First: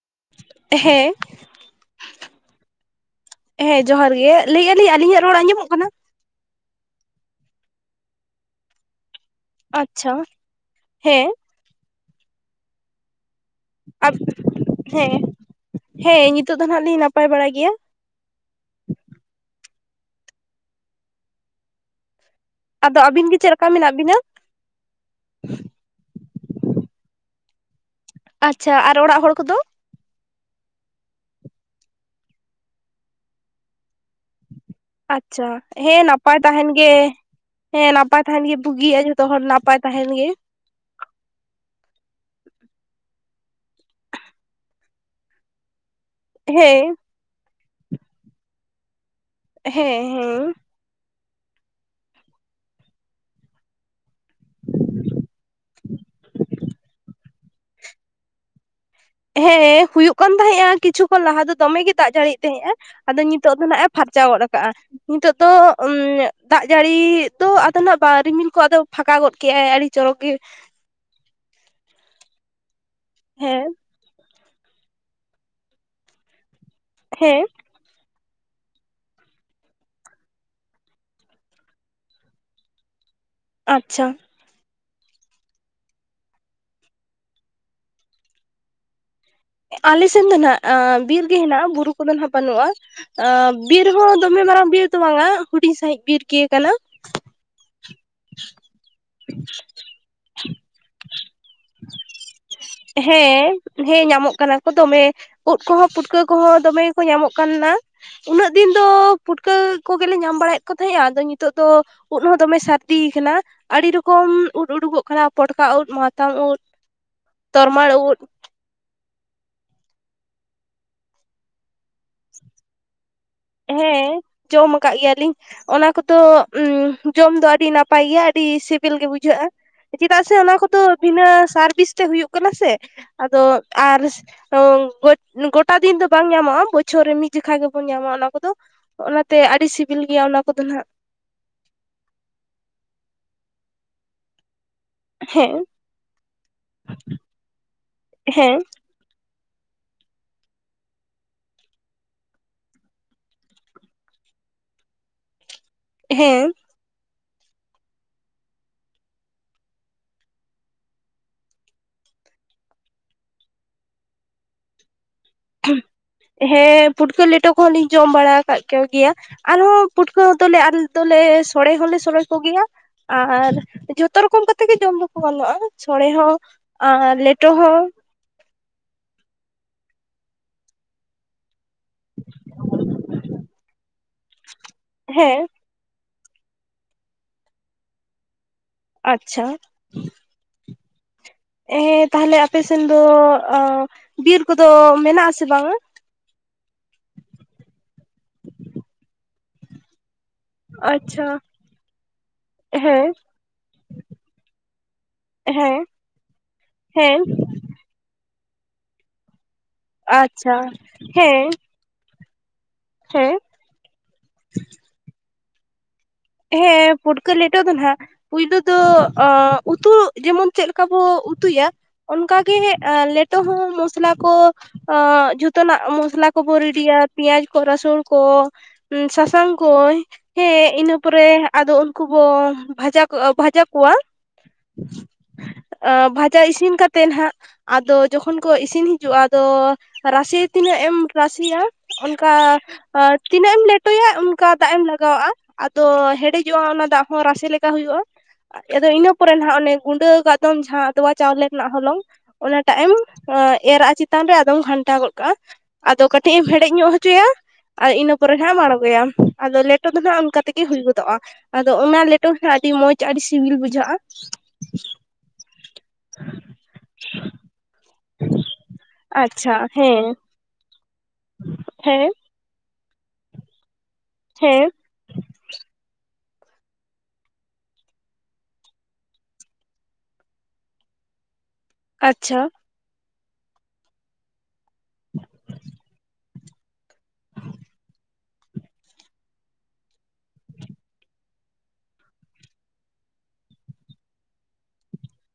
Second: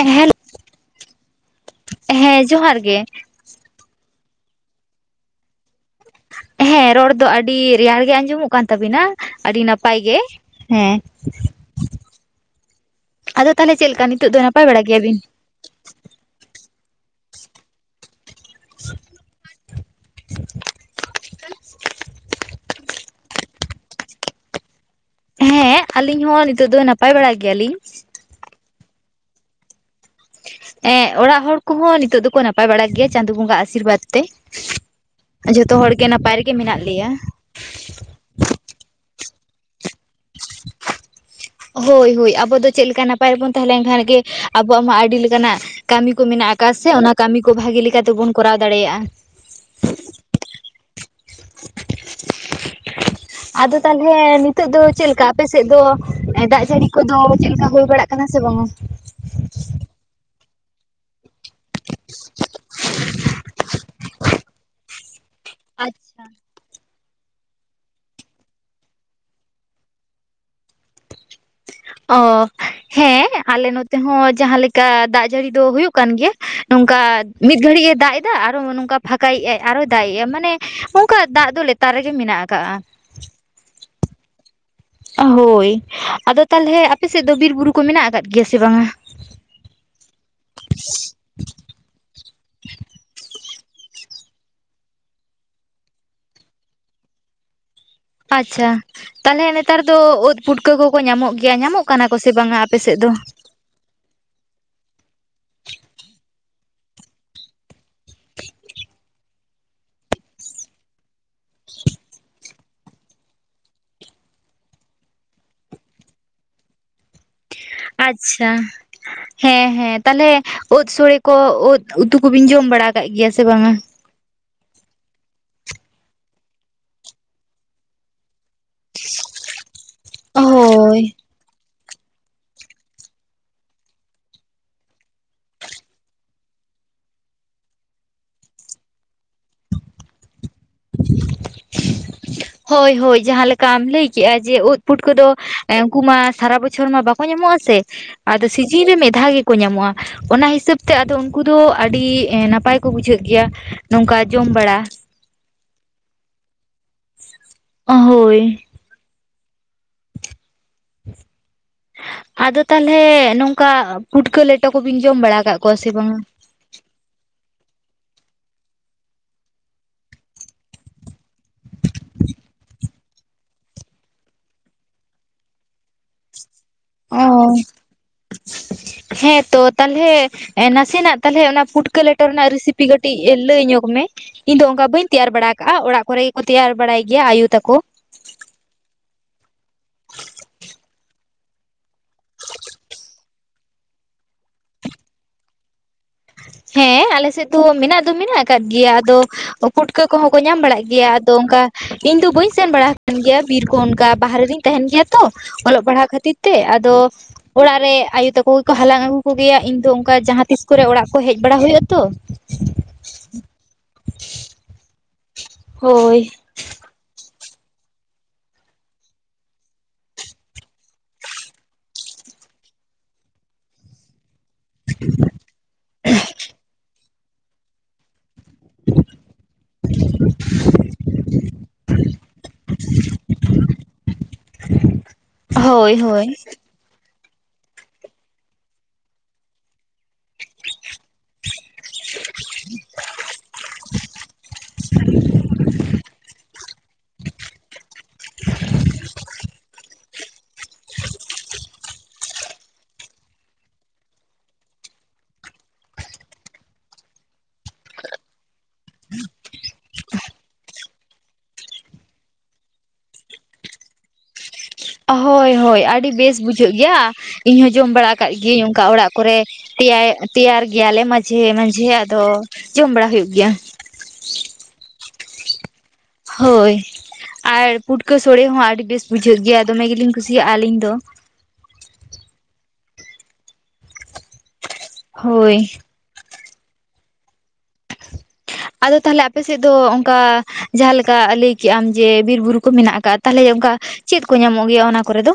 ᱮᱦᱮᱞ [unintelligible] ᱡᱚᱦᱟᱨ ᱜᱮ ᱮᱦᱮᱸ, ᱡᱚᱦᱟᱨ ᱜᱮ ᱾ᱞᱟᱹᱭᱮᱜᱼᱟ ᱞᱤᱧ ᱟᱹᱞᱤᱧᱟᱜ ᱨᱚᱲ ᱟᱸᱡᱚᱢᱚᱜ ᱠᱟᱱᱟ? ᱮᱸ ᱨᱚᱲ ᱫᱚ ᱟᱹᱰᱤ ᱨᱮᱭᱟᱲ ᱜᱮ ᱟᱸᱡᱚᱢᱚᱜ ᱠᱟᱱ ᱛᱟᱵᱤᱱᱟ᱾ ᱟᱹᱰᱤ ᱱᱟᱯᱟᱭ ᱟᱪᱪᱷᱟ ᱜᱮ, ᱦᱮᱸ᱾ ᱟᱫᱚ ᱛᱟᱦᱚᱞᱮ ᱪᱮᱫ ᱞᱮᱠᱟ ᱟᱵ ᱱᱤᱛᱳᱜ ᱫᱚ ᱱᱟᱯᱟᱭ ᱵᱟᱲᱟ ᱜᱮᱭᱟ ᱵᱤᱱ? ᱦᱮᱸ ᱦᱮᱸ, ᱱᱤᱛᱚᱜ ᱫᱚ ᱦᱟᱜ ᱞᱤᱧ ᱱᱟᱯᱟᱭ ᱵᱟᱲᱟ ᱜᱮᱭᱟ᱾ [unintelligible] ᱟᱫᱚ ᱟᱹᱵᱤᱱ ᱜᱮ ᱪᱮᱫ ᱞᱮᱠᱟ ᱢᱮᱱᱟᱜ ᱵᱤᱱᱟ? ᱦᱮᱸ, ᱟᱞᱤᱧ ᱦᱚᱸ ᱱᱤᱛᱚᱜ ᱫᱚ ᱱᱟᱯᱟᱭ ᱵᱟᱲᱟ ᱜᱮᱭᱟ ᱞᱤᱧ᱾ ᱟᱪᱪᱷᱟ, ᱟᱨ ᱚᱲᱟᱜ ᱦᱚᱲ ᱠᱚᱫᱚ? ᱦᱮᱸ, ᱚᱲᱟᱜ ᱦᱚᱲ ᱠᱚᱦᱚᱸ ᱱᱤᱛᱳᱜ ᱫᱚᱠᱚ ᱱᱟᱯᱟᱭ ᱵᱟᱲᱟ ᱜᱮᱭᱟ ᱪᱟᱸᱫᱳ ᱵᱟᱸᱜᱟ ᱟᱥᱤᱨᱵᱟᱫᱽ ᱛᱮ᱾ ᱟᱪᱪᱷᱟ, ᱡᱷᱚᱛᱚ ᱦᱚᱲ ᱦᱮᱸ ᱜᱮ ᱱᱟᱯᱟᱭ ᱨᱮᱜᱮ ᱛᱟᱦᱮᱱ ᱢᱮᱱᱟᱜ ᱜᱮ ᱞᱮᱭᱟ ᱦᱮᱸ, ᱱᱟᱯᱟᱭ ᱛᱟᱦᱮᱱ ᱜᱮ ᱵᱩᱜᱤᱭᱟ, ᱡᱷᱚᱛᱚ ᱦᱚᱲ ᱱᱟᱯᱟᱭ ᱛᱟᱦᱮᱱ ᱜᱮ᱾ [inaudible] ᱦᱳᱭ, ᱦᱳᱭ ᱟᱵᱚ ᱫᱚ ᱪᱮᱫ ᱞᱠᱟ ᱱᱟᱯᱟᱭ ᱨᱮᱵᱚᱱ ᱛᱟᱦᱮᱸ ᱞᱮᱱᱠᱷᱟᱱ ᱜᱮ ᱟᱵᱚᱣᱟᱜ ᱢᱟ ᱟᱹᱰᱤ ᱞᱮᱠᱟᱱᱟᱜ ᱠᱟᱹᱢᱤ ᱠᱚ ᱢᱮᱱᱟᱜ ᱟᱠᱟᱫ ᱥᱮ, ᱦᱮᱸ ᱚᱱᱟ ᱠᱟᱹᱢᱤ ᱠᱚ ᱵᱷᱟᱜᱤ ᱞᱮᱠᱟᱛᱮ ᱵᱚᱱ ᱠᱚᱨᱟᱣ ᱫᱟᱲᱮᱭᱟᱜᱼᱟ᱾ ᱦᱮᱸ, ᱦᱮᱸ᱾ ᱟᱫᱚ ᱛᱟᱦᱚᱞᱮ ᱱᱤᱛᱳᱜ ᱫᱚ ᱪᱮᱫ ᱞᱮᱠᱟ ᱟᱯᱮ ᱥᱮᱫ ᱫᱚ ᱫᱟᱜ ᱡᱟᱹᱲᱤ ᱠᱚᱫᱚ ᱪᱮᱫ ᱞᱮᱠᱟ ᱦᱳᱭ ᱵᱟᱲᱟᱜ ᱠᱟᱱᱟ ᱥᱮ ᱵᱟᱝᱼᱟ? ᱦᱮᱸ, ᱦᱩᱭᱩᱜ ᱠᱟᱱ ᱛᱟᱦᱮᱸᱜᱼᱟ ᱠᱤᱪᱷᱩ ᱠᱷᱚᱱ ᱞᱟᱦᱟ ᱫᱚ ᱫᱚᱢᱮ ᱜᱮ ᱫᱟᱜ ᱡᱟᱹᱲᱤᱭᱮᱫ ᱛᱟᱦᱮᱸᱜᱼᱟ᱾ ᱟᱫᱚ ᱱᱤᱛᱚᱜ ᱫᱚ ᱦᱟᱜ ᱮ ᱯᱷᱟᱨᱪᱟ ᱜᱚᱫ ᱟᱠᱟᱜᱼᱟ, ᱱᱤᱛᱚᱜ ᱫᱚ ᱩ ᱟᱪᱪᱷᱟ ᱫᱟᱜ ᱡᱟᱹᱲᱤ ᱫᱚ ᱟᱫᱚ ᱱᱟᱜ ᱨᱤᱢᱤᱞ ᱠᱚ ᱟᱫᱚ ᱯᱷᱟᱸᱠᱟ ᱜᱚᱫ ᱠᱮᱫᱼᱟᱭ ᱟᱹᱰᱤ ᱪᱚᱨᱚᱠ ᱜᱮ᱾ ᱚ, ᱦᱮᱸ, ᱟᱞᱮ ᱱᱚᱛᱮ ᱦᱚᱸ ᱡᱟᱦᱟᱸ ᱞᱮᱠᱟ ᱫᱟᱜ ᱡᱟᱹᱲᱤ ᱫᱚ ᱦᱩᱭᱩᱜ ᱠᱟᱱ ᱜᱮᱭᱟ᱾ ᱱᱚᱝᱠᱟ ᱦᱮᱸ ᱢᱤᱫ ᱜᱷᱲᱤᱡ ᱮ ᱫᱟᱜ ᱮ ᱫᱟᱜ ᱟᱨᱚ ᱱᱚᱝᱠᱟ ᱯᱷᱟᱸᱠᱟᱭᱮᱜ ᱟᱭ ᱟᱨᱚ ᱫᱟᱜ ᱮᱜ ᱟᱭ ᱢᱟᱱᱮ ᱚᱱᱠᱟ ᱫᱟᱜ ᱫᱚ ᱞᱮᱛᱟᱨ ᱨᱮᱜᱮ ᱢᱮᱱᱟᱜ ᱟᱠᱟᱟᱜᱼᱟ ᱾ ᱟᱪᱪᱷᱟ ᱾ ᱦᱳᱭ ᱟᱫᱚ ᱛᱟᱦᱚᱞᱮ ᱟᱯᱮ ᱥᱮᱫ ᱫᱚ ᱵᱤᱨ ᱵᱩᱨᱩ ᱠᱚ ᱢᱮᱱᱟᱜ ᱟᱠᱟᱫ ᱜᱮᱭᱟ ᱥᱮ ᱵᱟᱝᱟ? ᱟᱞᱮ ᱥᱮᱱ ᱫᱚ ᱱᱟᱜ ᱵᱤᱨ ᱜᱮ ᱦᱮᱱᱟᱜᱼᱟ, ᱵᱩᱨᱩ ᱠᱚᱫᱚ ᱱᱟᱜ ᱵᱟᱹᱱᱩᱜᱼᱟ᱾ ᱟ. ᱵᱤᱨ ᱦᱚᱸ ᱫᱚᱢᱮ ᱢᱟᱨᱟᱝ ᱵᱤᱨ ᱫᱚ ᱵᱟᱝᱟ ᱦᱩᱰᱤᱧ ᱥᱟᱹᱦᱤᱡ ᱵᱤᱨ ᱜᱮ ᱠᱟᱱᱟ᱾ ᱟᱪᱪᱷᱟ᱾ ᱛᱟᱦᱚᱞᱮ ᱱᱮᱛᱟᱨ ᱫᱚ ᱳᱫ ᱯᱩᱴᱠᱟᱹ ᱠᱚᱠᱚ ᱧᱟᱢᱚᱜ ᱜᱮᱭᱟ, ᱧᱟᱢᱚᱜ ᱠᱟᱱᱟ ᱠᱚ ᱥᱮ ᱵᱟᱝᱟ ᱟᱯᱮ ᱥᱮᱫ ᱫᱚ? ᱦᱮᱸ ᱦᱮᱸ, ᱧᱟᱢᱚᱜ ᱠᱟᱱᱟ ᱠᱚ ᱫᱚᱢᱮ ᱩᱫ ᱠᱚᱦᱚᱸ ᱯᱩᱴᱠᱟᱹ ᱠᱚᱦᱚᱸ ᱫᱚᱢᱮ ᱜᱮᱠᱚ ᱧᱟᱢᱚᱜ ᱠᱟᱱᱟ ᱾ ᱩᱱᱟᱹᱜ ᱫᱤᱱ ᱫᱚ ᱯᱩᱴᱠᱟᱹ ᱠᱚᱜᱮᱞᱮ ᱧᱟᱢ ᱵᱟᱲᱟᱭᱮᱫ ᱠᱚ ᱛᱟᱦᱮᱸᱜᱼᱟ ᱟᱫᱚ ᱱᱤᱛᱚᱜ ᱫᱚ ᱩᱫ ᱦᱚᱸ ᱫᱚᱢᱮ ᱥᱟᱨ ᱫᱤ ᱠᱟᱱᱟ ᱟᱹᱰᱤ ᱨᱚᱠᱚᱢ ᱩᱫ ᱩᱰᱩᱠᱚᱜ ᱠᱟᱱᱟ ᱯᱚᱴᱠᱟ ᱩᱫ ᱢᱟᱛᱟᱝ ᱩᱫ ᱛᱚᱨᱢᱟᱞ ᱩᱫ ᱟᱪᱪᱷᱟ ᱦᱮᱸ ᱦᱮᱸ ᱛᱟᱦᱚᱞᱮ ᱩᱫ ᱥᱳᱲᱮ ᱠᱚ ᱩᱫ ᱩᱛᱩ ᱠᱚᱵᱤᱱ ᱡᱚᱢ ᱵᱟᱲᱟ ᱟᱠᱟᱫ ᱜᱮᱭᱟ ᱥᱮ ᱵᱟᱝᱟ? ᱦᱮᱸ ᱾ ᱡᱚᱢ ᱟᱠᱟᱫ ᱜᱮᱭᱟᱞᱤᱧ ᱾ ᱚᱱᱟ ᱠᱚᱫᱚ ᱡᱚᱢ ᱫᱚ ᱟᱹᱰᱤ ᱱᱟᱯᱟᱭ ᱜᱮᱭᱟ ᱟᱹᱰᱤ ᱥᱤᱵᱤᱞ ᱜᱮ ᱵᱩᱡᱷᱟᱹᱜᱼᱟ ᱾ ᱪᱮᱫᱟᱜ ᱥᱮ ᱚᱱᱟ ᱠᱚᱫᱚ ᱦᱳᱭ ᱵᱤᱱᱟᱹ ᱥᱟᱨᱵᱤᱥ ᱛᱮ ᱦᱩᱭᱩᱜ ᱥᱮ ᱟᱫᱚ ᱟᱨ ᱜᱚᱴᱟ ᱫᱤᱱ ᱫᱚ ᱵᱟᱝ ᱧᱟᱢᱚᱜᱼᱟ ᱵᱚᱪᱷᱚᱨ ᱨᱮ ᱢᱤᱫ ᱡᱚᱠᱷᱟ ᱜᱮᱵᱚᱱ ᱧᱟᱢᱟ ᱚᱱᱟ ᱠᱚᱫᱚ ᱚᱱᱟᱛᱮ ᱟᱹᱰᱤ ᱥᱤᱵᱤᱞ ᱜᱮᱭᱟ ᱚᱱᱟ ᱠᱚᱫᱚ ᱱᱟᱦᱟᱸᱜ᱾ ᱦᱳᱭ ᱦᱳᱭ ᱡᱟᱦᱟᱸ ᱞᱮᱠᱟᱢ ᱞᱟᱹᱭ ᱠᱮᱜᱼᱟ ᱡᱮ ᱩᱫ ᱯᱩᱴᱠᱟᱹ ᱫᱚ ᱦᱮᱸ ᱩᱱᱠᱩ ᱢᱟ ᱥᱟᱨᱟ ᱵᱚᱪᱷᱚᱨ ᱢᱟ ᱵᱟᱠᱚ ᱧᱟᱢᱚᱜᱼᱟ ᱥᱮ ᱟᱫᱚ ᱦᱮᱸ ᱥᱤᱡᱤᱱ ᱨᱮ ᱢᱤᱫ ᱫᱷᱟᱣ ᱜᱮ ᱠᱚ ᱧᱟᱢᱚᱜᱼᱟ ᱚᱱᱟ ᱦᱤᱥᱟᱹᱵ ᱛᱮ ᱟᱫᱚ ᱩᱱᱠᱩ ᱫᱚ ᱟᱹᱰᱤ ᱱᱟᱯᱟᱭ ᱠᱚ ᱵᱩᱡᱷᱟᱹᱜ ᱜᱮᱭᱟ ᱾ ᱱᱚᱝᱠᱟ ᱡᱚᱢ ᱵᱟᱲᱟ ᱾ ᱦᱮᱸ ᱾ ᱦᱳᱭ ᱾ ᱟᱫᱚ ᱛᱟᱦᱚᱞᱮ ᱱᱚᱝᱠᱟ ᱯᱷᱩᱴᱠᱟᱹ ᱞᱮᱴᱚ ᱠᱚᱵᱤᱱ ᱡᱚᱢ ᱵᱟᱲᱟ ᱟᱠᱟᱫ ᱠᱚᱣᱟ ᱥᱮ ᱵᱟᱝᱟ? ᱦᱮᱸ ᱯᱩᱴᱠᱟᱹ ᱞᱮᱴᱚ ᱠᱚᱦᱚᱸ ᱞᱤᱧ ᱡᱚᱢ ᱵᱟᱲᱟ ᱟᱠᱟᱫ ᱠᱚ ᱜᱮᱭᱟ ᱾ ᱟᱨᱦᱚᱸ ᱯᱟᱹᱴᱷᱩᱟᱹ ᱫᱚᱞᱮ ᱟᱞᱮ ᱫᱚᱞᱮ ᱥᱚᱲᱮ ᱦᱚᱸᱞᱮ ᱥᱚᱲᱮ ᱠᱚ ᱜᱮᱭᱟ ᱾ ᱟᱨ ᱡᱷᱚᱛᱚ ᱨᱚᱠᱚᱢ ᱠᱟᱛᱮ ᱜᱮ ᱡᱚᱢ ᱫᱚᱠᱚ ᱜᱟᱱᱚᱜᱼᱟ ᱥᱚᱲᱮ ᱦᱚᱸ ᱟᱨ ᱞᱮᱴᱚ ᱦᱚᱸ ᱾ ᱦᱮᱸᱛᱚ ᱛᱟᱞᱦᱮ ᱱᱟᱥᱮ ᱱᱟᱜ ᱛᱟᱞᱦᱮ ᱚᱱᱟ ᱯᱩᱴ ᱯᱩᱴᱠᱟᱹ ᱞᱮᱴᱚ ᱨᱮᱱᱟᱜ ᱨᱮᱥᱤᱯᱤ ᱠᱟᱹᱴᱤᱡ ᱞᱟᱹᱭ ᱧᱚᱜᱽ ᱢᱮ ᱤᱧ ᱫᱚ ᱚᱱᱠᱟ ᱵᱟᱹᱧ ᱛᱮᱭᱟᱨ ᱦᱮᱸ ᱵᱟᱲᱟ ᱠᱟᱜᱼᱟ, ᱚᱲᱟᱜ ᱠᱚᱨᱮ ᱜᱮᱠᱚ ᱛᱮᱭᱟᱨ ᱵᱟᱲᱟᱭ ᱜᱮᱭᱟ ᱟᱭᱩ ᱛᱟᱠᱚ᱾ ᱟᱪᱪᱷᱟ ᱾ ᱦᱮᱸ ᱛᱟᱦᱚᱞᱮ ᱟᱯᱮ ᱥᱮᱱ ᱫᱚ ᱵᱤᱨ ᱠᱚᱫᱚ ᱢᱮᱱᱟᱜ ᱟᱥᱮ ᱵᱟᱝᱟ? ᱦᱮᱸ ᱟᱞᱮ ᱥᱮᱫ ᱫᱚ ᱢᱮᱱᱟᱜ ᱫᱚ ᱢᱮᱱᱟᱜ ᱟᱠᱟᱫ ᱜᱮᱭᱟ, ᱟᱫᱚ ᱯᱷᱩᱴᱠᱟᱹ ᱠᱚᱦᱚᱸ ᱠᱚ ᱧᱟᱢ ᱵᱟᱲᱟᱜ ᱜᱮᱭᱟ, ᱟᱪᱪᱷᱟ ᱟᱫᱚ ᱚᱱᱠᱟ ᱤᱧ ᱫᱚ ᱵᱟᱹᱧ ᱥᱮᱱ ᱵᱟᱲᱟ ᱦᱮᱸ ᱟᱠᱟᱱ ᱜᱮᱭᱟ ᱵᱤᱨ ᱠᱚ ᱚᱱᱠᱟ ᱵᱟᱦᱨᱮ ᱨᱤᱧ ᱛᱟᱦᱮᱱ ᱜᱮᱭᱟ ᱛᱚ᱾ ᱦᱮᱸ ᱚᱞᱚᱜ ᱯᱟᱲᱦᱟᱣ ᱠᱷᱟᱹᱛᱤᱨ ᱛᱮ, ᱟᱫᱚ ᱦᱮᱸ ᱚᱲᱟᱜ ᱨᱮ ᱟᱭᱳ ᱛᱟᱠᱚ ᱜᱮᱠᱚ ᱦᱟᱞᱟᱝ ᱟᱹᱜᱩ ᱠᱚᱜᱮᱭᱟ ᱤᱧ ᱫᱚ ᱚᱱᱠᱟ ᱡᱟᱦᱟᱸ ᱟᱪᱪᱷᱟ ᱛᱤᱥ ᱠᱚᱨᱮ ᱚᱲᱟᱜ ᱠᱚ ᱦᱮᱡ ᱦᱮᱸ ᱵᱟᱲᱟ ᱦᱩᱭᱩᱜᱼᱟ ᱛᱚ᱾ ᱦᱮᱸ ᱾ ᱦᱳᱭ ᱾ ᱦᱮᱸ ᱯᱷᱩᱴᱠᱟᱹ ᱞᱮᱴᱚ ᱫᱚ ᱱᱟᱦᱟᱜ ᱯᱳᱭᱞᱳ ᱫᱚ ᱩᱛᱩ ᱡᱮᱢᱚᱱ ᱪᱮᱫ ᱞᱮᱠᱟ ᱵᱚ ᱩᱛᱩᱭᱟ ᱚᱱᱠᱟ ᱜᱮ ᱞᱮᱴᱚ ᱦᱚᱸ ᱢᱚᱥᱞᱟ ᱠᱚ ᱡᱷᱚᱛᱚᱱᱟᱜ ᱢᱚᱥᱞᱟ ᱠᱚᱵᱚ ᱨᱮᱤᱰᱤᱭᱟ ᱯᱮᱸᱭᱟᱡ ᱠᱚ ᱨᱟᱹᱥᱩᱱ ᱠᱚ ᱥᱟᱥᱟᱝ ᱠᱚ ᱦᱮᱸ ᱤᱱᱟᱹ ᱛᱟᱯᱚᱨᱮ ᱟᱫᱚ ᱩᱱᱠᱩ ᱵᱚ ᱵᱷᱟᱡᱟ ᱠᱚ ᱵᱷᱟᱡᱟ ᱠᱚᱣᱟ ᱾ ᱦᱳᱭ ᱦᱳᱭ ᱵᱷᱟᱡᱟ ᱤᱥᱤᱱ ᱠᱟᱛ ᱛᱮ ᱱᱟᱦᱟᱜ ᱟᱫᱚ ᱡᱚᱠᱷᱚᱱ ᱠᱚ ᱤᱥᱤᱱ ᱦᱤᱡᱩᱜᱼᱟ ᱟᱫᱚ ᱨᱟᱥᱮ ᱛᱤᱱᱟᱹᱜ ᱮᱢ ᱨᱟᱥᱮᱭᱟ ᱚᱱᱠᱟ ᱛᱤᱱᱟᱹᱜ ᱮᱢ ᱞᱮᱴᱚᱭᱟ ᱚᱱᱠᱟ ᱫᱟᱜ ᱮᱢ ᱞᱟᱜᱟᱣᱟᱜᱼᱟ᱾ ᱛᱚ ᱦᱮᱰᱮᱡᱚᱜᱼᱟ ᱚᱱᱟ ᱫᱟᱜ ᱦᱚᱸ ᱨᱟᱥᱮ ᱞᱮᱠᱟ ᱦᱩᱭᱩᱜᱼᱟ, ᱟᱫᱚ ᱤᱱᱟᱹ ᱯᱚᱨᱮ ᱱᱟᱦᱟᱜ ᱚᱱᱮ ᱜᱩᱸᱰᱟᱹ ᱟᱠᱟᱫ ᱫᱚᱢ ᱡᱟᱦᱟᱸ ᱟᱫᱣᱟ ᱪᱟᱣᱞᱮ ᱨᱮᱱᱟᱜ ᱦᱚᱞᱚᱝ ᱚᱱᱟᱴᱟᱜ ᱮᱢ ᱮᱨᱟᱜ-ᱟ ᱪᱮᱛᱟᱱ ᱨᱮ ᱟᱫᱚᱢ ᱜᱷᱟᱱᱴᱟ ᱜᱚᱫ ᱠᱟᱜᱼᱟ ᱟᱫᱚ ᱠᱟᱹᱴᱤᱡ ᱮᱢ ᱦᱮᱰᱮᱡ ᱧᱚᱜ ᱦᱚᱪᱚᱭᱟ ᱟᱨ ᱤᱱᱟᱹ ᱯᱚᱨᱮ ᱦᱟᱸᱜ ᱮᱢ ᱟᱬᱜᱚᱭᱟᱢ ᱟᱫᱚ ᱞᱮᱴᱚ ᱫᱚ ᱱᱟᱜ ᱚᱱᱠᱟ ᱛᱮ ᱜᱮ ᱦᱩᱭ ᱜᱚᱫᱚᱜᱼᱟ᱾ᱟᱫᱚ ᱚᱱᱟ ᱞᱮᱴᱚ ᱜᱮ ᱦᱟᱸᱜ ᱟᱹᱰᱤ ᱢᱚᱸᱡᱽ ᱟᱹᱰᱤ ᱥᱤᱵᱤᱞ ᱵᱩᱡᱷᱟᱹᱜᱼᱟ᱾ ᱦᱳᱭ ᱦᱳᱭ ᱟᱹᱰᱤ ᱵᱮᱥ ᱵᱩᱡᱷᱟᱹᱜ ᱜᱮᱭᱟ᱾ ᱤᱧ ᱦᱚ ᱡᱚᱢ ᱵᱟᱲᱟ ᱟᱠᱟᱫ ᱜᱤᱭᱟᱹᱧ ᱚᱱᱠᱟ ᱚᱲᱟᱜ ᱠᱚᱨᱮ ᱟᱪᱪᱷᱟ ᱦᱮᱸ ᱛᱮᱭᱟᱨ ᱜᱮᱭᱟ ᱞᱮ ᱢᱟᱡᱮ ᱢᱟᱡᱷᱮ ᱢᱟᱡᱷᱮᱟᱜ ᱦᱮᱸ ᱫᱚ ᱡᱚᱢ ᱵᱟᱲᱟ ᱦᱩᱭᱩᱜ ᱜᱮᱭᱟ᱾ ᱦᱮᱸ᱾ ᱦᱳᱭ ᱟᱨ ᱯᱩᱴᱠᱟᱹ ᱥᱳᱲᱮ ᱦᱚᱸ ᱟᱹᱰᱤ ᱵᱮᱥ ᱵᱩᱡᱷᱟᱹᱜ ᱜᱮᱭᱟ ᱫᱚᱢᱮ ᱜᱮᱞᱤᱧ ᱠᱩᱥᱤᱭᱟᱜᱼᱟ ᱟᱹᱞᱤᱧ ᱫᱚ᱾ ᱟᱪᱪᱷᱟ᱾ ᱦᱳᱭ᱾ ᱟᱫᱚ ᱛᱟᱦᱚᱞᱮ ᱟᱯᱮᱥᱮᱫ ᱫᱚ ᱚᱱᱠᱟ ᱡᱟᱦᱟᱸ ᱞᱮᱠᱟ ᱞᱟᱹᱭ ᱠᱮᱜ ᱟᱢ ᱡᱮ ᱵᱤᱨ ᱵᱩᱨᱩ ᱠᱚ ᱢᱮᱱᱟᱜ ᱟᱠᱟᱜᱼᱟ, ᱛᱟᱦᱚᱞᱮ ᱚᱱᱠᱟ ᱪᱮᱫ ᱠᱚ ᱧᱟᱢᱚᱜ ᱜᱮᱭᱟ ᱚᱱᱟ ᱠᱚᱨᱮ ᱫᱚ?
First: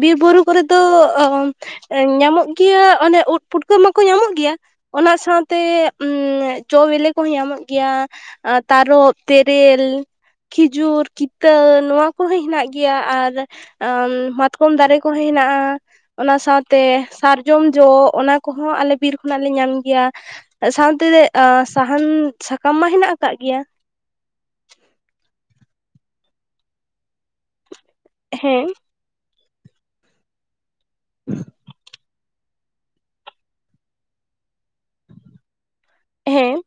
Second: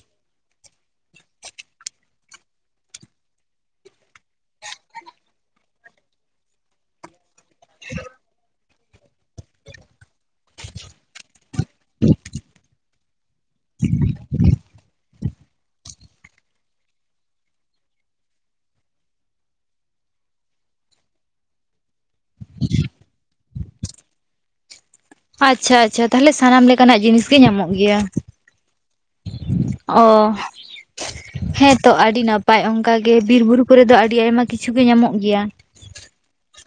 ᱵᱤᱨ ᱵᱩᱨᱩ ᱠᱚᱨᱮ ᱫᱚ ᱧᱟᱢᱚᱜ ᱜᱮᱭᱟ ᱚᱱᱮ ᱩᱫ ᱯᱩᱴᱠᱟᱹ ᱢᱟᱠᱚ ᱧᱟᱢᱚᱜ ᱜᱮᱭᱟ, ᱚᱱᱟ ᱥᱟᱶᱛᱮ ᱪᱚ ᱵᱮᱞᱮ ᱠᱚᱦᱚᱸ ᱧᱟᱢᱚᱜ ᱜᱮᱭᱟ, ᱛᱟᱨᱚᱵ, ᱛᱮᱨᱮᱞ, ᱠᱷᱤᱡᱩᱨ, ᱠᱤᱛᱟᱹ ᱱᱚᱣᱟ ᱠᱚᱦᱚᱸ ᱦᱮᱱᱟᱜ ᱜᱮᱭᱟ᱾ ᱟᱨ ᱢᱟᱛᱠᱚᱢ ᱫᱟᱨᱮ ᱠᱚᱦᱚᱸ ᱦᱮᱱᱟᱜᱼᱟ᱾ ᱚᱱᱟ ᱥᱟᱶᱛᱮ ᱥᱟᱨᱡᱚᱢ ᱡᱚ ᱚᱱᱟ ᱠᱚᱦᱚᱸ ᱟᱞᱮ ᱵᱤᱨ ᱠᱷᱚᱱᱟᱜ ᱞᱮ ᱧᱟᱢ ᱜᱮᱭᱟ᱾ ᱥᱟᱶᱛᱮ ᱥᱟᱦᱟᱱ ᱥᱟᱠᱟᱢ ᱢᱟ ᱦᱮᱱᱟᱜ ᱟᱠᱟᱫ ᱜᱮᱭᱟ᱾ ᱟᱪᱪᱷᱟ ᱟᱪᱪᱷᱟ ᱛᱟᱦᱚᱞᱮ ᱥᱟᱱᱟᱢ ᱞᱮᱠᱟᱱᱟᱜ ᱡᱤᱱᱤᱥ ᱜᱮ ᱧᱟᱢᱚᱜ ᱜᱮᱭᱟ᱾ ᱦᱮᱸ᱾ ᱚ ᱦᱮᱸᱛᱚ ᱟᱹᱰᱤ ᱱᱟᱯ- ᱯᱟᱭ ᱚᱱᱠᱟ ᱜᱮ ᱵᱤᱨ ᱵᱩᱨᱩ ᱠᱚᱨᱮ ᱫᱚ ᱟᱹᱰᱤ ᱟᱭᱢᱟ ᱠᱤᱪᱷᱩ ᱜᱮ ᱧᱟᱢᱚᱜ ᱜᱮᱭᱟ᱾ ᱦᱮᱸ᱾ [inaudible]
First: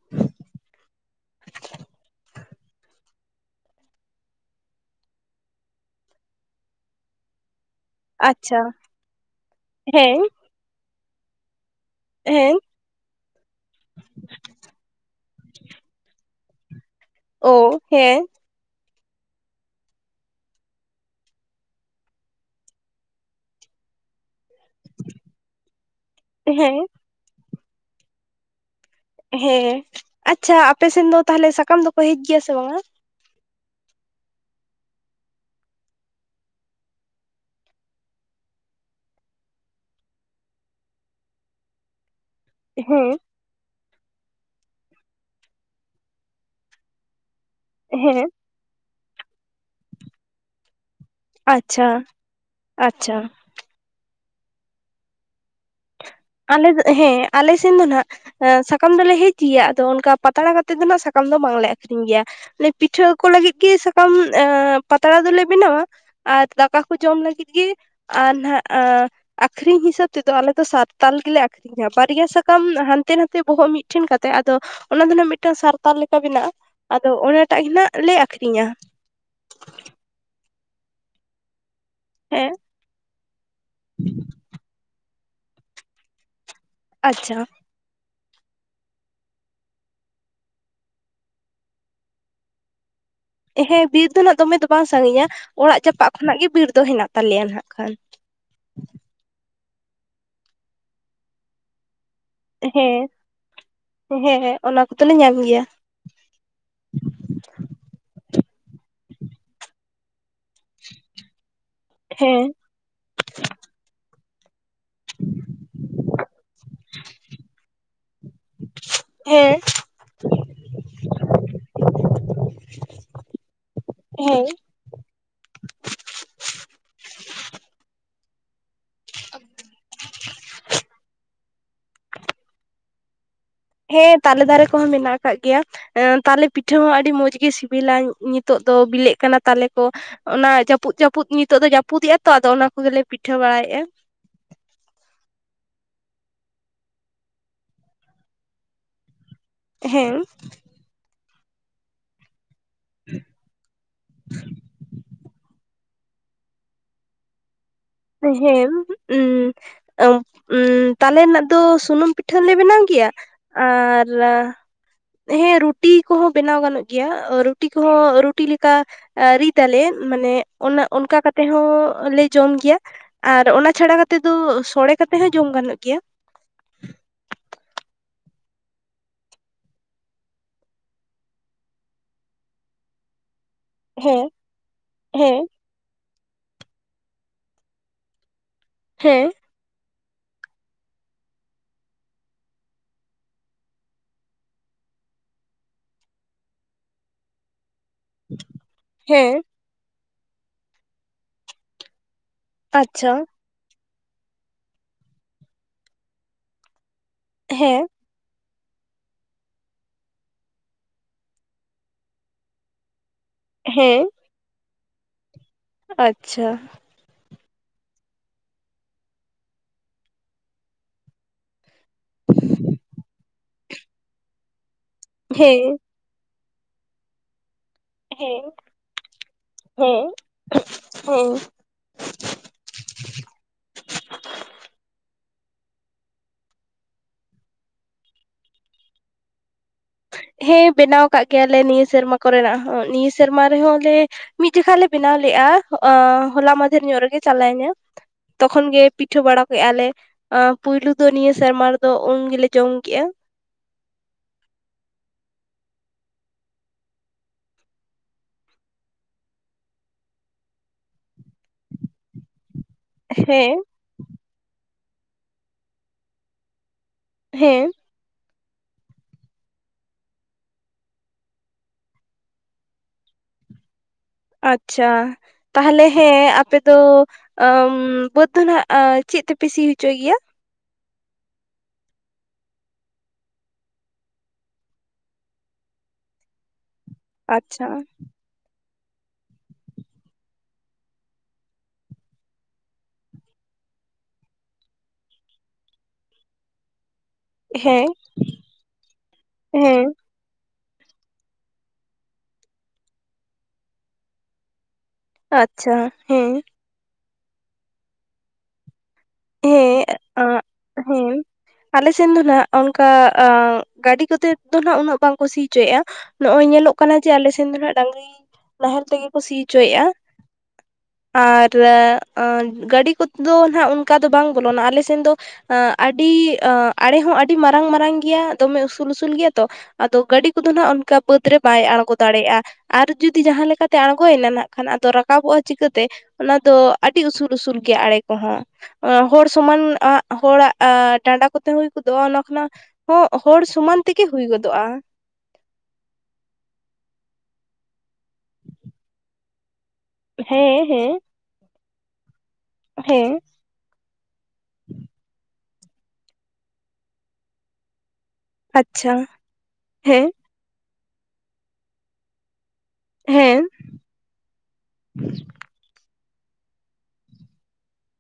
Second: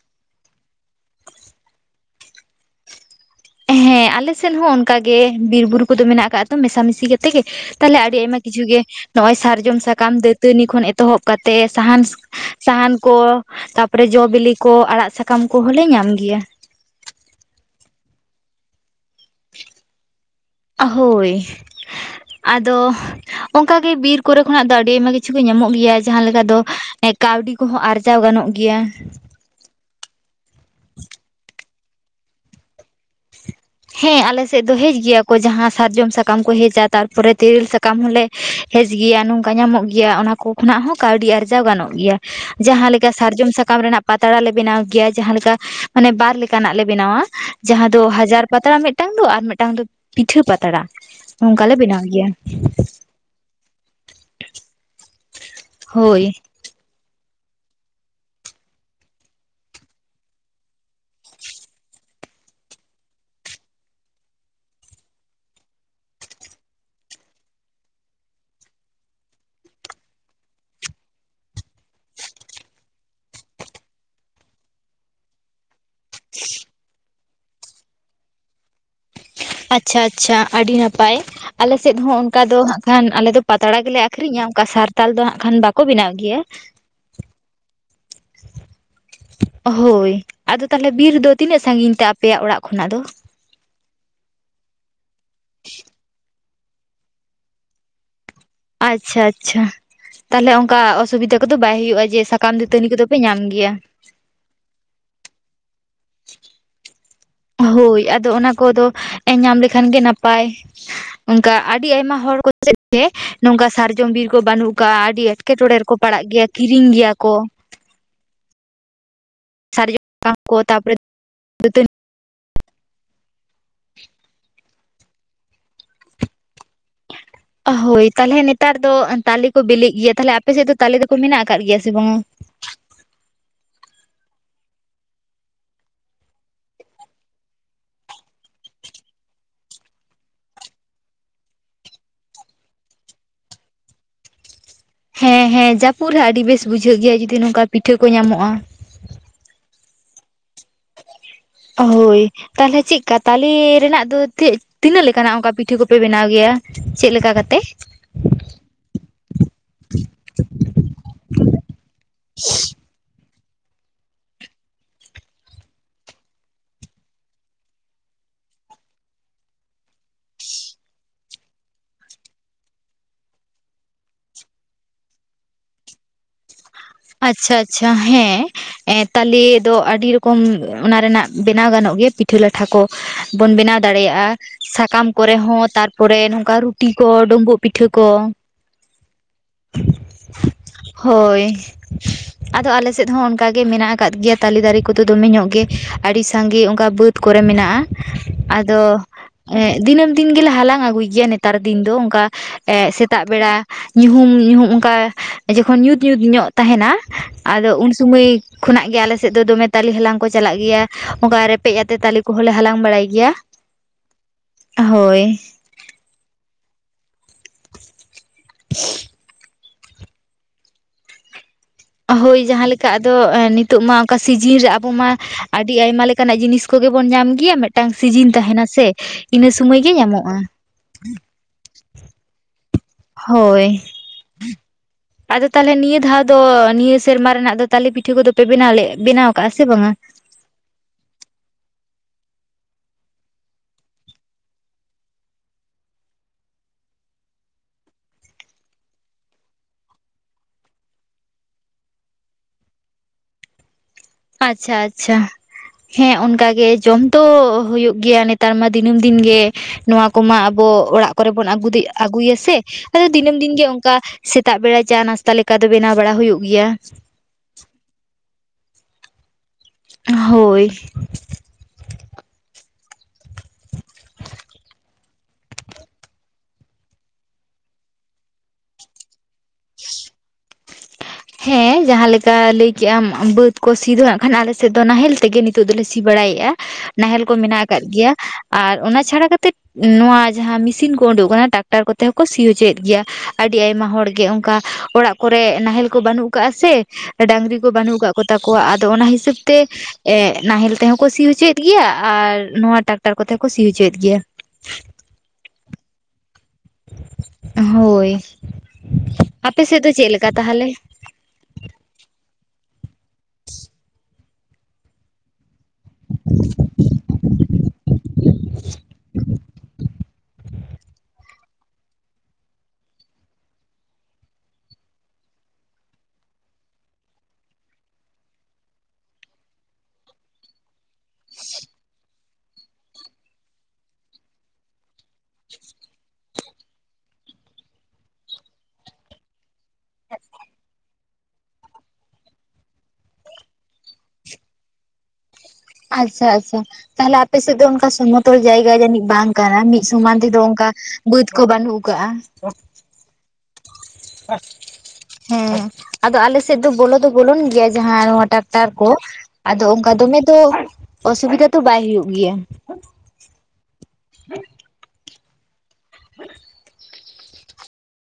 ᱦᱮᱸ ᱟᱞᱮ ᱥᱮᱫ ᱦᱚᱸ ᱚᱱᱠᱟᱜᱮ ᱵᱤᱨᱼᱵᱩᱨᱩ ᱠᱚᱫᱚ ᱢᱮᱱᱟᱜ ᱟᱠᱟᱜ ᱛᱚ ᱢᱮᱥᱟ ᱢᱤᱥᱤ ᱠᱟᱛᱮᱫ ᱜᱮ, ᱛᱟᱦᱚᱞᱮ ᱟᱹᱰᱤ ᱟᱭᱢᱟ ᱟᱪᱪᱷᱟ ᱠᱤᱪᱷᱩ ᱜᱮ ᱱᱚᱜ ᱚᱭ ᱥᱟᱨᱡᱚᱢ ᱥᱟᱠᱟᱢ ᱦᱮᱸ ᱫᱟᱹᱛᱟᱹᱱᱤ ᱠᱷᱚᱱ ᱮᱛᱚᱦᱚᱵ ᱠᱟᱛᱮ ᱥᱟᱦᱟᱱ ᱦᱮᱸ᱾ ᱥᱟᱦᱟᱱ ᱠᱚ ᱛᱟᱯᱚᱨᱮ ᱡᱚ ᱵᱤᱞᱤ ᱠᱚ ᱟᱲᱟᱜ ᱥᱟᱠᱟᱢ ᱠᱚᱦᱚᱸ ᱞᱮ ᱧᱟᱢ ᱜᱮᱭᱟ᱾ ᱚ ᱦᱮᱸ᱾ ᱦᱳᱭ᱾ ᱟᱫᱚ ᱚᱱᱠᱟ ᱜᱮ ᱵᱤᱨ ᱠᱚᱨᱮ ᱠᱷᱚᱱᱟᱜ ᱫᱚ ᱟᱹᱰᱤ ᱟᱭᱢᱟ ᱠᱤᱪᱷᱩ ᱜᱮ ᱧᱟᱢᱚᱜ ᱜᱮᱭᱟ, ᱡᱟᱦᱟᱸ ᱞᱮᱠᱟ ᱫᱚ ᱦᱮᱸ ᱠᱟᱹᱣᱰᱤ ᱠᱚᱦᱚᱸ ᱟᱨᱡᱟᱣ ᱜᱟᱱᱚᱜ ᱜᱮᱭᱟ᱾ ᱦᱮᱸ ᱟᱪᱪᱷᱟ ᱟᱯᱮᱥᱮᱱ ᱫᱚ ᱛᱟᱦᱚᱞᱮ ᱥᱟᱠᱟᱢ ᱫᱚᱠᱚ ᱦᱮᱡ ᱜᱮᱭᱟ ᱥᱮ ᱵᱟᱝᱼᱟ? ᱦᱮᱸ ᱟᱞᱮ ᱥᱮᱫ ᱫᱚ ᱦᱮᱡ ᱜᱮᱭᱟ ᱠᱚ ᱡᱟᱦᱟᱸ ᱥᱟᱨᱡᱚᱢ ᱥᱟᱠᱟᱢ ᱠᱚ ᱦᱮᱡᱼᱟ, ᱛᱟᱨᱯᱚᱨᱮ ᱛᱮᱨᱮᱞ ᱥᱟᱠᱟᱢ ᱦᱚᱸᱞᱮ ᱦᱮᱡ ᱜᱮᱭᱟ ᱧᱟᱢᱚᱜ ᱜᱮᱭᱟ, ᱚᱱᱟ ᱠᱚ ᱠᱷᱚᱱᱟᱜ ᱦᱚᱸ ᱠᱟᱹᱣᱰᱤ ᱟᱨᱡᱟᱣ ᱜᱟᱱᱚᱜ ᱜᱮᱭᱟ᱾ ᱡᱟᱦᱟᱸ ᱞᱮᱠᱟ ᱦᱮᱸ ᱥᱟᱨᱡᱚᱢ ᱥᱟᱠᱟᱢ ᱨᱮᱱᱟᱜ ᱯᱟᱛᱲᱟ ᱞᱮ ᱵᱮᱱᱟᱣ ᱜᱮᱭᱟ ᱡᱟᱦᱟᱸ ᱞᱮᱠᱟ ᱢᱟᱱᱮ ᱵᱟᱨ ᱞᱮᱠᱟᱱᱟᱜ ᱞᱮ ᱵᱮᱱᱟᱣᱼᱟ, ᱡᱟᱸᱦᱟ ᱫᱚ ᱦᱮᱸ ᱦᱟᱡᱟᱨ ᱯᱟᱛᱲᱟ ᱢᱤᱫᱴᱟᱝ ᱫᱚ ᱟᱨ ᱢᱤᱫᱴᱟᱝ ᱫᱚ ᱯᱤᱴᱷᱟᱹ ᱯᱟᱛᱲᱟ ᱱᱚᱝᱠᱟ ᱞᱮ ᱟᱪᱪᱷᱟ ᱵᱮᱱᱟᱣ ᱜᱮᱭᱟ᱾ ᱟᱪᱪᱷᱟ ᱦᱳᱭ ᱟᱞᱮ ᱫᱚ ᱦᱮᱸ ᱟᱞᱮ ᱥᱮᱱ ᱫᱚ ᱱᱟᱜᱼᱼ ᱮᱸ ᱥᱟᱠᱟᱢ ᱫᱚᱞᱮ ᱦᱮᱡ ᱜᱮᱭᱟ ᱟᱫᱚ ᱚᱱᱠᱟ ᱯᱟᱛᱲᱟ ᱠᱟᱛᱮᱜ ᱫᱚ ᱱᱟᱜ ᱥᱟᱠᱟᱢ ᱫᱚ ᱵᱟᱝᱞᱮ ᱟᱠᱷᱨᱤᱧ ᱜᱮᱭᱟ᱾ ᱮ ᱯᱤᱴᱷᱟᱹ ᱠᱚ ᱞᱟᱹᱜᱤᱫ ᱜᱮ ᱥᱟᱠᱟᱢ ᱮ ᱯᱟᱛᱲᱟ ᱫᱚᱞᱮ ᱵᱮᱱᱟᱣᱟ᱾ ᱟᱨ ᱫᱟᱠᱟ ᱠᱚ ᱡᱚᱢ ᱞᱟᱹᱜᱤᱫ ᱜᱮ ᱟᱨ ᱱᱟᱦᱱᱟᱜ ᱟᱠᱷᱨᱤᱧ ᱦᱤᱥᱟᱹᱵ ᱛᱮᱫᱚ ᱟᱞᱮ ᱫᱚ ᱥᱟᱛᱼᱼ ᱛᱟᱞ ᱜᱮᱞᱮ ᱟᱠᱷᱨᱤᱧᱟ ᱵᱟᱨᱭᱟ ᱥᱟᱠᱟᱢ ᱦᱟᱱᱛᱮ ᱱᱟᱛᱮ ᱵᱚᱦᱚᱜ ᱢᱤᱫᱴᱷᱮᱱ ᱠᱟᱛᱮᱜ ᱟᱫᱚ ᱚᱱᱟ ᱫᱚᱱᱟᱜ ᱢᱤᱫᱴᱟᱝ ᱥᱟᱨᱼᱼ ᱛᱟᱨ ᱞᱮᱠᱟ ᱢᱮᱱᱟᱜᱼᱟᱱᱟᱜ ᱟᱫᱚ ᱚᱱᱟᱴᱟᱜ ᱜᱮ ᱱᱟᱜ ᱞᱮ ᱟᱠᱠᱷᱨᱤᱧᱟ᱾ ᱟᱪᱪᱷᱟ ᱟᱪᱪᱷᱟ ᱟᱹᱰᱤ ᱱᱟᱯᱟᱭ᱾ ᱟᱞᱮᱥᱮᱫ ᱦᱚᱸ ᱚᱱᱠᱟ ᱦᱮᱸ ᱫᱚ ᱦᱟᱸᱜ ᱠᱷᱟᱱ ᱟᱞᱮ ᱫᱚ ᱯᱟᱛᱲᱟ ᱜᱮᱞᱮ ᱟᱠᱷᱨᱤᱧᱟ ᱚᱱᱠᱟ ᱥᱟᱨᱛᱟᱞ ᱫᱚ ᱦᱟᱸᱜ ᱠᱷᱟᱱ ᱵᱟᱼᱼ ᱠᱚ ᱵᱮᱱᱟᱣ ᱜᱮᱭᱟ᱾ ᱟᱪᱪᱷᱟ [unintelligible] ᱦᱳᱭ ᱟᱫᱚ ᱛᱟᱦᱚᱞᱮ ᱵᱤᱨ ᱫᱚ ᱛᱤᱱᱟᱹᱜ ᱥᱟᱺᱜᱤᱧ ᱛᱮ ᱟᱯᱮᱭᱟᱜ ᱚᱲᱟᱜ ᱠᱷᱚᱱᱟᱜ ᱫᱚ? ᱦᱮᱸ ᱵᱤᱨ ᱫᱚ ᱱᱟᱜ ᱫᱚᱢᱮ ᱫᱚ ᱵᱟᱝ ᱥᱟᱺᱜᱤᱧᱟ ᱚᱲᱟᱜ ᱪᱟᱯᱟᱜ ᱠᱷᱚᱱᱟᱜ ᱜᱮ ᱵᱤᱨ ᱫᱚ ᱦᱮᱱᱟᱜ ᱛᱟᱞᱮᱭᱟ ᱱᱟᱜ ᱠᱷᱟᱱ ᱾ ᱟᱪᱪᱷᱟ ᱟᱪᱪᱷᱟ ᱛᱟᱞᱦᱮ ᱚᱱᱠᱟ ᱚᱥᱩᱵᱤᱫᱷᱟ ᱠᱚᱫᱚ ᱵᱟᱭ ᱦᱩᱭᱩᱜᱼᱟ ᱡᱮ ᱥᱟᱠ ᱠᱟᱢ ᱫᱟᱹᱛᱟᱹᱱᱤ ᱠᱚᱫᱚ ᱯᱮ ᱧᱟᱢ ᱜᱮᱭᱟ ᱾ ᱦᱮᱸ ᱦᱮᱸ ᱚᱱᱟ ᱠᱚᱫᱚᱞᱮ ᱧᱟᱢ ᱜᱮᱭᱟ ᱾ [unintelligible] ᱦᱳᱭ ᱟᱫᱚ ᱚᱱᱟ ᱠᱚᱫᱚ ᱮᱸ ᱧᱟᱢ ᱞᱮᱠᱷᱟᱱ ᱜᱮ ᱱᱟᱯᱟᱭ ᱾ ᱩᱝᱠᱟ ᱟᱹᱰᱤ ᱟᱭᱢᱟ ᱦᱚᱲ ᱠᱚ ᱦᱮᱸ ᱥᱮᱫ ᱛᱮ ᱱᱚᱝᱠᱟ ᱥᱟᱨᱡᱚᱢ ᱵᱤᱨ ᱠᱚ ᱵᱟᱹᱱᱩᱜ ᱠᱟ ᱟᱹᱰᱤ ᱮᱸᱴᱠᱮᱴᱚᱬᱮ ᱨᱮᱠᱚ ᱯᱟᱲᱟᱜ ᱜᱮᱭᱟ ᱠᱤᱨᱤᱧ ᱜᱮᱭᱟ ᱠᱚ ᱾ ᱦᱮᱸ ᱟᱠ ᱠᱚ ᱛᱟᱯᱚᱨᱮᱫ ᱦᱮᱸ ᱦᱳᱭ ᱛᱟᱞᱦᱮ ᱱᱮᱛᱟᱨ ᱫᱚ ᱛᱟᱞᱮ ᱠᱚ ᱵᱤᱞᱤᱜ ᱜᱮᱭᱟ ᱛᱟᱞᱦᱮ ᱟᱯᱮ ᱥᱮᱫ ᱫᱚ ᱛᱟᱞᱮ ᱫᱚᱠᱚ ᱢᱮᱱᱟᱜ ᱠᱟᱜ ᱜᱮᱭᱟ ᱥᱮ ᱵᱟᱝᱼᱟ? ᱦᱮᱸ ᱛᱟᱞᱮ ᱫᱟᱨᱮ ᱠᱚᱦᱚᱸ ᱢᱮᱱᱟᱜ ᱟᱠᱟᱫ ᱜᱮᱭᱟ ᱾ ᱮᱱ ᱛᱟᱞᱮ ᱯᱤᱴᱷᱟᱹ ᱦᱚᱸ ᱟᱹᱰᱤ ᱢᱚᱸᱡᱽ ᱜᱮ ᱥᱤᱵᱤᱞᱟ ᱱᱤᱛᱚᱜ ᱫᱚ ᱵᱤᱞᱤᱜ ᱠᱟᱱᱟ ᱛᱟᱞᱮ ᱠᱚ ᱾ ᱚᱱᱟ ᱡᱟᱹᱯᱩᱫ ᱡᱟᱹᱯᱤᱫ ᱱᱤᱛᱚᱜ ᱫᱚ ᱡᱟᱹᱯᱩᱫ ᱤᱭᱟ ᱛᱚ ᱟᱫᱚ ᱚᱱᱟ ᱠᱚᱜᱮᱞᱮ ᱯᱤᱴᱷᱟᱹ ᱵᱟᱲᱟᱭ ᱮᱼᱟ ᱾ ᱦᱮᱸ ᱦᱮᱸ ᱡᱟᱹᱯᱩᱫ ᱨᱮ ᱟᱹᱰᱤ ᱵᱮᱥ ᱵᱩᱡᱷᱟᱹᱜ ᱜᱮᱭᱟ ᱡᱩᱫᱤ ᱱᱚᱝᱠᱟ ᱯᱤᱴᱷᱟᱹ ᱠᱚ ᱧᱟᱢᱚᱜᱼᱟ ᱾ ᱦᱮᱢ ᱦᱳᱭ ᱛᱟᱞᱦᱮ ᱪᱮᱜᱠᱟ ᱛᱟᱞᱮ ᱨᱮᱱᱟᱜ ᱫᱚ ᱛᱷᱮᱛ ᱛᱤᱱᱟᱹᱜ ᱞᱮᱠᱟᱱᱟᱜ ᱚᱱᱠᱟ ᱯᱤᱴᱷᱟᱹ ᱠᱚᱵ ᱯᱮ ᱵᱮᱱᱟᱣ ᱜᱮᱭᱟ ᱪᱮᱫ ᱞᱮᱠᱟ ᱠᱟᱛᱮ? ᱦᱮᱢ ᱩᱸ ᱚᱢᱵ ᱩᱸ ᱛᱟᱞᱮ ᱱᱟᱜ ᱫᱚ ᱥᱩᱱᱩᱢ ᱯᱤᱴᱷᱟᱹ ᱞᱮ ᱵᱮᱱᱟᱣ ᱜᱮᱭᱟ ᱾ ᱟᱨ ᱨᱟ ᱦᱮᱸ ᱨᱩᱴᱤ ᱠᱚᱦᱚᱸ ᱵᱮᱱᱟᱣ ᱜᱟᱱᱚᱜ ᱜᱮᱭᱟ ᱨᱩᱴᱤ ᱠᱚᱦᱚᱸ ᱨᱩᱴᱤ ᱞᱮᱠᱟ ᱟᱹ ᱨᱤᱫᱟᱞᱮ ᱢᱟᱱᱮ ᱚᱱᱚ ᱚᱱᱠᱟ ᱠᱟᱛᱮᱜ ᱦᱚᱸ ᱞᱮ ᱡᱚᱢ ᱜᱮᱭᱟ ᱾ ᱟᱨ ᱚᱱᱟ ᱪᱷᱟᱲᱟ ᱠᱟᱛᱮᱫ ᱫᱚ ᱥᱳᱲᱮ ᱠᱟᱛᱮ ᱦᱚᱸ ᱡᱚᱢ ᱜᱟᱱᱚᱜ ᱜᱮᱭᱟ ᱾ ᱟᱪᱪᱷᱟ ᱟᱪᱪᱷᱟ ᱦᱮᱸ ᱮᱸ ᱛᱟᱞᱮ ᱫᱚ ᱟᱹᱰᱤ ᱨᱚᱠᱚᱢ ᱚᱱᱟ ᱨᱮᱱᱟᱜ ᱵᱮᱱᱟᱣ ᱜᱟᱱᱚᱜ ᱜᱮᱭᱟ ᱯᱤᱴᱷᱟᱹ ᱞᱟᱴᱷᱟ ᱠᱚ ᱵᱚᱱ ᱵᱮᱱᱟᱣ ᱫᱟᱲᱮᱭᱟᱜᱼᱟ ᱦᱮᱸ ᱥᱟᱠᱟᱢ ᱠᱚᱨᱮ ᱦᱮᱸ ᱦᱚᱸ ᱛᱟᱨᱯᱚᱨᱮ ᱱᱚᱝᱠᱟ ᱨᱩᱴᱤ ᱠᱚ ᱰᱳᱵᱚᱜ ᱯᱤᱴᱷᱟᱹ ᱠᱚ ᱦᱮᱸ ᱦᱳᱭ ᱟᱫᱚ ᱟᱞᱮᱥᱮᱫ ᱦᱚᱸ ᱚᱱᱠᱟ ᱜᱮ ᱢᱮᱱᱟᱜ ᱟᱠᱟᱫ ᱜᱮᱭᱟ ᱛᱟᱞᱮ ᱫᱟᱨᱮ ᱠᱚᱫᱚ ᱫᱚᱢᱮ ᱧᱚᱜ ᱜᱮ ᱟᱹᱰᱤ ᱥᱟᱸᱜᱮ ᱚᱱᱠᱟ ᱵᱟᱹᱫᱽ ᱠᱚᱨᱮ ᱢᱮᱱᱟᱜᱼᱟ ᱾ ᱟᱫᱚ ᱦᱮᱸ ᱫᱤᱱᱟᱹᱢ ᱫᱤᱱ ᱜᱮᱞᱮ ᱦᱟᱞᱟᱝ ᱟᱹᱜᱩᱭ ᱜᱮᱭᱟ ᱱᱮᱛᱟᱨ ᱫᱤᱱ ᱫᱚ ᱚᱱᱠᱟ ᱮᱜ ᱟᱪᱪᱷᱟ ᱥᱮᱛᱟᱜ ᱵᱮᱲᱟ ᱧᱩᱦᱩᱢ ᱧᱩᱦᱩᱢ ᱚᱝᱠᱟ ᱡᱚᱠᱷᱚᱱ ᱧᱩᱛ ᱧᱩᱛ ᱧᱚᱜ ᱛᱟᱦᱮᱱᱟ ᱟᱫᱚ ᱦᱮᱸ ᱩᱱ ᱛᱩᱢᱚᱭ ᱠᱷᱚᱱᱟᱜ ᱜᱮ ᱟᱞᱮ ᱥᱮᱫ ᱫᱚ ᱫᱚᱢᱮ ᱛᱟᱞᱮ ᱦᱟᱞᱟᱝ ᱠᱚ ᱪᱟᱞᱟᱜ ᱜᱮᱭᱟ ᱚᱱᱠᱟ ᱨᱮᱯᱮᱡ ᱟᱛᱮᱜ ᱛᱟᱞᱮ ᱠᱚ ᱠᱚᱦᱚᱸ ᱞᱮ ᱦᱟᱞᱟᱝ ᱵᱟᱲᱟᱭ ᱜᱮᱭᱟ ᱾ ᱦᱮᱸ ᱦᱳᱭ ᱟᱪᱪᱷᱟ [unintelligible] ᱦᱳᱭ ᱡᱟᱦᱟᱸᱞᱮᱠᱟ ᱟᱫᱚ ᱮᱸ ᱱᱤᱛᱚᱜ ᱢᱟ ᱚᱱᱠᱟ ᱥᱤᱡᱤᱱ ᱨᱮ ᱟᱵᱚ ᱢᱟ ᱟᱹᱰᱤ ᱦᱮᱸ ᱟᱭᱢᱟ ᱞᱮᱠ ᱠᱟᱱᱟᱜ ᱡᱤᱱᱤᱥ ᱠᱚᱜᱮ ᱵᱚᱱ ᱧᱟᱢ ᱜᱮᱭᱟ ᱢᱤᱫᱴᱟᱝ ᱥᱤᱡᱤᱱ ᱦᱮᱸ ᱛᱟᱦᱮᱱᱟ ᱥᱮ ᱤᱱᱟᱹ ᱥᱩᱢᱟᱭ ᱜᱮ ᱧᱟᱢᱚᱜᱼᱟ᱾ ᱦᱩᱸ ᱦᱳᱭ ᱟᱫᱚ ᱛᱟᱞᱮ ᱱᱤᱭᱟᱹ ᱫᱷᱟᱣ ᱫᱚ ᱱᱤᱭᱟᱹ ᱥᱮᱨᱢᱟ ᱨᱮᱱᱟᱜ ᱫᱚ ᱛᱟᱞᱮ ᱯᱤᱴᱷᱟᱹ ᱠᱚᱫᱚ ᱯᱮ ᱵᱮᱱᱟᱣ ᱞᱮ ᱵᱮᱱᱟᱣ ᱠᱟᱜᱼᱟ ᱥᱮ ᱵᱟᱝᱼᱟ? ᱦᱮᱸ ᱵᱮᱱᱟᱣ ᱠᱟᱜ ᱜᱮᱭᱟᱞᱮ ᱱᱤᱭᱟᱹ ᱥᱮᱨᱢᱟ ᱠᱚᱨᱮᱱᱟᱜ ᱦᱚᱸ ᱱᱤᱭᱟᱹ ᱥᱮᱨᱢᱟ ᱨᱮᱦᱚᱸ ᱞᱮ ᱢᱤᱫ ᱡᱮᱠᱷᱟ ᱞᱮ ᱵᱮᱱᱟᱣ ᱞᱮᱜᱼᱟ ᱚ ᱦᱚᱞᱟ ᱢᱟᱫᱷᱮᱨ ᱧᱚᱜ ᱨᱮᱜᱮ ᱪᱟᱞᱟᱧᱟ ᱛᱚᱠᱷᱚᱱ ᱜᱮ ᱯᱤᱴᱷᱟᱹ ᱵᱟᱲᱟ ᱠᱮᱜᱟ ᱞᱮ ᱟᱸ ᱯᱩᱭᱞᱩ ᱫᱚ ᱱᱤᱭᱟᱹ ᱥᱮᱨᱢᱟ ᱨᱮᱫᱚ ᱩᱱ ᱜᱮᱞᱮ ᱡᱚᱢ ᱠᱮᱜᱼᱟ ᱾ ᱟᱪᱪᱷᱟ ᱟᱪᱪᱷᱟ ᱦᱮᱸ ᱚᱱᱠᱟ ᱜᱮ ᱡᱚᱢ ᱫᱚ ᱦᱩᱭᱩᱜ ᱜᱮᱭᱟ ᱱᱮᱛᱟᱨ ᱢᱟ ᱫᱤᱱᱟᱹᱢ ᱫᱤᱱ ᱜᱮ ᱱᱚᱣᱟ ᱠᱚᱢᱟ ᱟᱹᱵᱚ ᱚᱲᱟᱜ ᱠᱚᱨᱮ ᱵᱩᱱ ᱟᱹᱜᱩ ᱫᱮ ᱟᱹᱜᱩᱭᱟᱥᱮ ᱟᱫᱚ ᱫᱤᱱᱟᱹᱢ ᱫᱤᱱ ᱦᱮᱸ ᱜᱮ ᱚᱝᱠᱟ ᱥᱮᱛᱟᱜ ᱵᱮᱲᱟ ᱪᱟ ᱱᱟᱥᱛᱟ ᱞᱮᱠᱟ ᱫᱚ ᱵᱮᱱᱟᱣ ᱵᱟᱲᱟ ᱦᱩᱭᱩᱜ ᱜᱮᱭᱟ᱾ ᱦᱮᱸ ᱦᱳᱭ [unintelligible] ᱟᱪᱪᱷᱟ ᱛᱟᱦᱚᱞᱮ ᱦᱮᱸ ᱟᱯᱮ ᱫᱚ ᱵᱟᱹᱫᱽ ᱫᱚ ᱱᱟᱦᱟᱸᱜ ᱪᱮᱫ ᱛᱮᱯᱮ ᱥᱤ ᱦᱚᱪᱚᱭ ᱜᱮᱭᱟ? ᱦᱮᱸ ᱡᱟᱦᱟᱸ ᱞᱮᱠᱟ ᱞᱟᱹᱭ ᱠᱮᱜ ᱟᱢ ᱵᱟᱹᱫᱽ ᱠᱚ ᱥᱤ ᱫᱚ ᱦᱟᱸᱜ ᱠᱷᱟᱱ ᱟᱞᱮ ᱥᱮᱫ ᱫᱚ ᱱᱟᱦᱮᱞ ᱛᱮᱜᱮ ᱱᱤᱛ ᱱᱤᱛᱚᱜ ᱫᱚᱞᱮ ᱥᱤ ᱵᱟᱲᱟᱭᱮᱫ-ᱟ ᱱᱟᱦᱮᱞ ᱠᱚ ᱟᱪᱪᱷᱟ ᱢᱮᱱᱟᱜ ᱠᱟᱜ ᱜᱮᱭᱟ ᱟᱨ ᱚᱱᱟ ᱪᱷᱟᱰᱟ ᱠᱟᱛᱮᱫ ᱱᱚᱶᱟ ᱡᱟᱦᱟᱸ ᱢᱤᱥᱤᱱ ᱠᱚ ᱩᱰᱩᱠ ᱠᱟᱱᱟ ᱴᱟᱠᱴᱟᱨ ᱠᱚᱛᱮ ᱦᱚᱸᱠᱚ ᱥᱤ ᱚᱪᱚᱭᱮᱫ ᱜᱮᱭᱟ ᱟᱹᱰᱤ ᱟᱭᱢᱟ ᱦᱚᱲᱜᱮ ᱚᱝᱠᱟ ᱚᱲᱟᱜ ᱠᱚᱨᱮ ᱱᱟᱦᱮᱞ ᱠᱚ ᱵᱟᱹᱱᱩᱜ ᱠᱟᱜ-ᱟ ᱥᱮ ᱰᱟᱝᱨᱤ ᱠᱚ ᱦᱮᱸ ᱵᱟᱹᱱᱩᱜ ᱠᱟᱜ ᱠᱚᱛᱟ ᱠᱚᱣᱟ ᱟᱫᱚ ᱚᱱᱟ ᱦᱤᱥᱟᱹᱵᱽ ᱛᱮ ᱦᱮᱸ ᱮᱸᱜ ᱱᱟᱦᱮᱞ ᱛᱮᱦᱚᱸ ᱠᱚ ᱥᱤ ᱚᱪᱚᱭᱮᱫ ᱜᱮᱭᱟ ᱟᱨ ᱱᱚᱣᱟ ᱴᱟᱠᱴᱟᱨ ᱠᱚᱛᱮ ᱦᱚᱸ ᱠᱚ ᱥᱤ ᱦᱚᱪᱚᱭᱮᱫ ᱜᱮᱭᱟ᱾ ᱟᱪᱪᱷᱟ ᱦᱮᱸ ᱦᱳᱭ ᱟᱯᱮ ᱥᱮᱫ ᱦᱮᱸ ᱫᱚ ᱪᱮᱫ ᱞᱮᱠᱟ ᱟᱸ ᱛᱟᱦᱚᱞᱮ? ᱦᱮᱸ ᱟᱞᱮ ᱥᱮᱱ ᱫᱚ ᱱᱟᱦᱟᱜ ᱚᱱᱠᱟ ᱟᱸ ᱜᱟᱹᱰᱤ ᱠᱚᱛᱮ ᱫᱚ ᱱᱟᱦᱟᱜ ᱩᱱᱟᱹᱜ ᱵᱟᱝ ᱠᱚ ᱥᱤ ᱦᱚᱪᱚᱭᱮᱫ-ᱟ ᱱᱚᱜ-ᱚᱭ ᱧᱮᱞᱚᱜ ᱠᱟᱱᱟ ᱡᱮ ᱟᱞᱮ ᱥᱮᱱ ᱫᱚ ᱱᱟᱦᱟᱜ ᱰᱟᱝᱨᱤ ᱱᱟᱦᱮᱞ ᱛᱮᱜᱮ ᱠᱚ ᱥᱤ ᱚᱪᱚᱭᱮᱫ-ᱟ ᱟᱨ ᱟᱨ ᱜᱟᱹᱰᱤ ᱠᱚᱫᱚ ᱱᱟᱦᱟᱸᱜ ᱚᱱᱠᱟ ᱫᱚ ᱵᱟᱝ ᱵᱚᱞᱚᱱᱟ ᱟᱞᱮ ᱥᱮᱱ ᱫᱚ ᱟᱸ ᱟᱹᱰᱤ ᱟ ᱟᱲᱮ ᱦᱚᱸ ᱟᱹᱰᱤ ᱢᱟᱨᱟᱝ ᱢᱟᱨᱟᱝ ᱜᱮᱭᱟ ᱫᱚᱢᱮ ᱩᱥᱩᱞ ᱩᱥᱩᱞ ᱜᱮᱭᱟ ᱛᱚ ᱟᱫᱚ ᱜᱟᱹᱰᱤ ᱠᱚᱫᱚ ᱱᱟᱦᱟᱸᱜ ᱚᱱᱠᱟ ᱵᱟᱹᱫᱽ ᱨᱮ ᱵᱟᱭ ᱟᱬᱜᱚ ᱫᱟᱲᱮᱜ-ᱟ᱾ ᱟᱨ ᱡᱩᱫᱤ ᱡᱟᱦᱟᱸ ᱞᱮᱠᱟᱛᱮ ᱟᱬᱜᱚᱭᱮᱱᱟ ᱱᱟᱜ ᱠᱷᱟᱱ ᱟᱫᱚ ᱨᱟᱠᱟᱵᱚᱜ-ᱟ ᱪᱤᱠᱟᱹᱛᱮ? ᱚᱱᱟ ᱫᱚ ᱟᱹᱰᱤ ᱩᱥᱩᱞ ᱩᱥᱩᱞ ᱜᱮᱭᱟ ᱟᱲᱮ ᱠᱚᱦᱚᱸ᱾ ᱟᱸ ᱦᱚᱲ ᱥᱚᱢᱟᱱ ᱟᱸᱜ ᱦᱚᱲᱟᱜ ᱟᱸ ᱰᱟᱸᱰᱟ ᱠᱚᱛᱮ ᱦᱩᱭ ᱜᱚᱫᱚᱜ-ᱟ ᱚᱱᱟ ᱠᱷᱚᱱᱟᱜ ᱦᱚᱸ ᱦᱚᱲ ᱥᱚᱢᱟᱱ ᱛᱮᱜᱮ ᱦᱩᱭ ᱜᱚᱫᱚᱜ-ᱟ᱾ ᱟᱪᱪᱷᱟ ᱟᱪᱪᱷᱟ, ᱛᱟᱦᱚᱞᱮ ᱟᱯᱮ ᱥᱮᱫ ᱫᱚ ᱚᱱᱠᱟ ᱥᱚᱢᱚᱛᱚᱞ ᱡᱟᱭᱜᱟ ᱡᱟᱹᱱᱤᱡ ᱵᱟᱝ᱾ ᱠᱟᱨᱚᱱ ᱢᱤᱫ ᱥᱚᱢᱟᱱ ᱛᱮᱫᱚ ᱦᱮᱸ ᱚᱝᱠᱟ ᱦᱮᱸ ᱵᱟᱹᱫᱽ ᱠᱚ ᱵᱟᱹᱱᱩᱜ ᱠᱟᱜ-ᱟ᱾ ᱦᱮᱸ᱾ ᱦᱮᱸ, ᱟᱫᱚ ᱟᱞᱮ ᱥᱮᱫ ᱫᱚ ᱵᱚᱞᱚ ᱫᱚ ᱵᱚᱞᱚᱱ ᱜᱮᱭᱟ ᱡᱟᱦᱟᱸ ᱱᱚᱶᱟ ᱰᱟᱠᱴᱟᱨ ᱠᱚ ᱟᱪᱪᱷᱟ ᱟᱫᱚ ᱚᱱᱠᱟ ᱦᱮᱸ ᱫᱚᱢᱮ ᱫᱚ ᱚᱥᱩᱵᱤᱫᱷᱟ ᱫᱚ ᱵᱟᱭ ᱦᱩᱭᱩᱜ ᱜᱮᱭᱟ᱾ ᱦᱮᱸ᱾ [inaudible]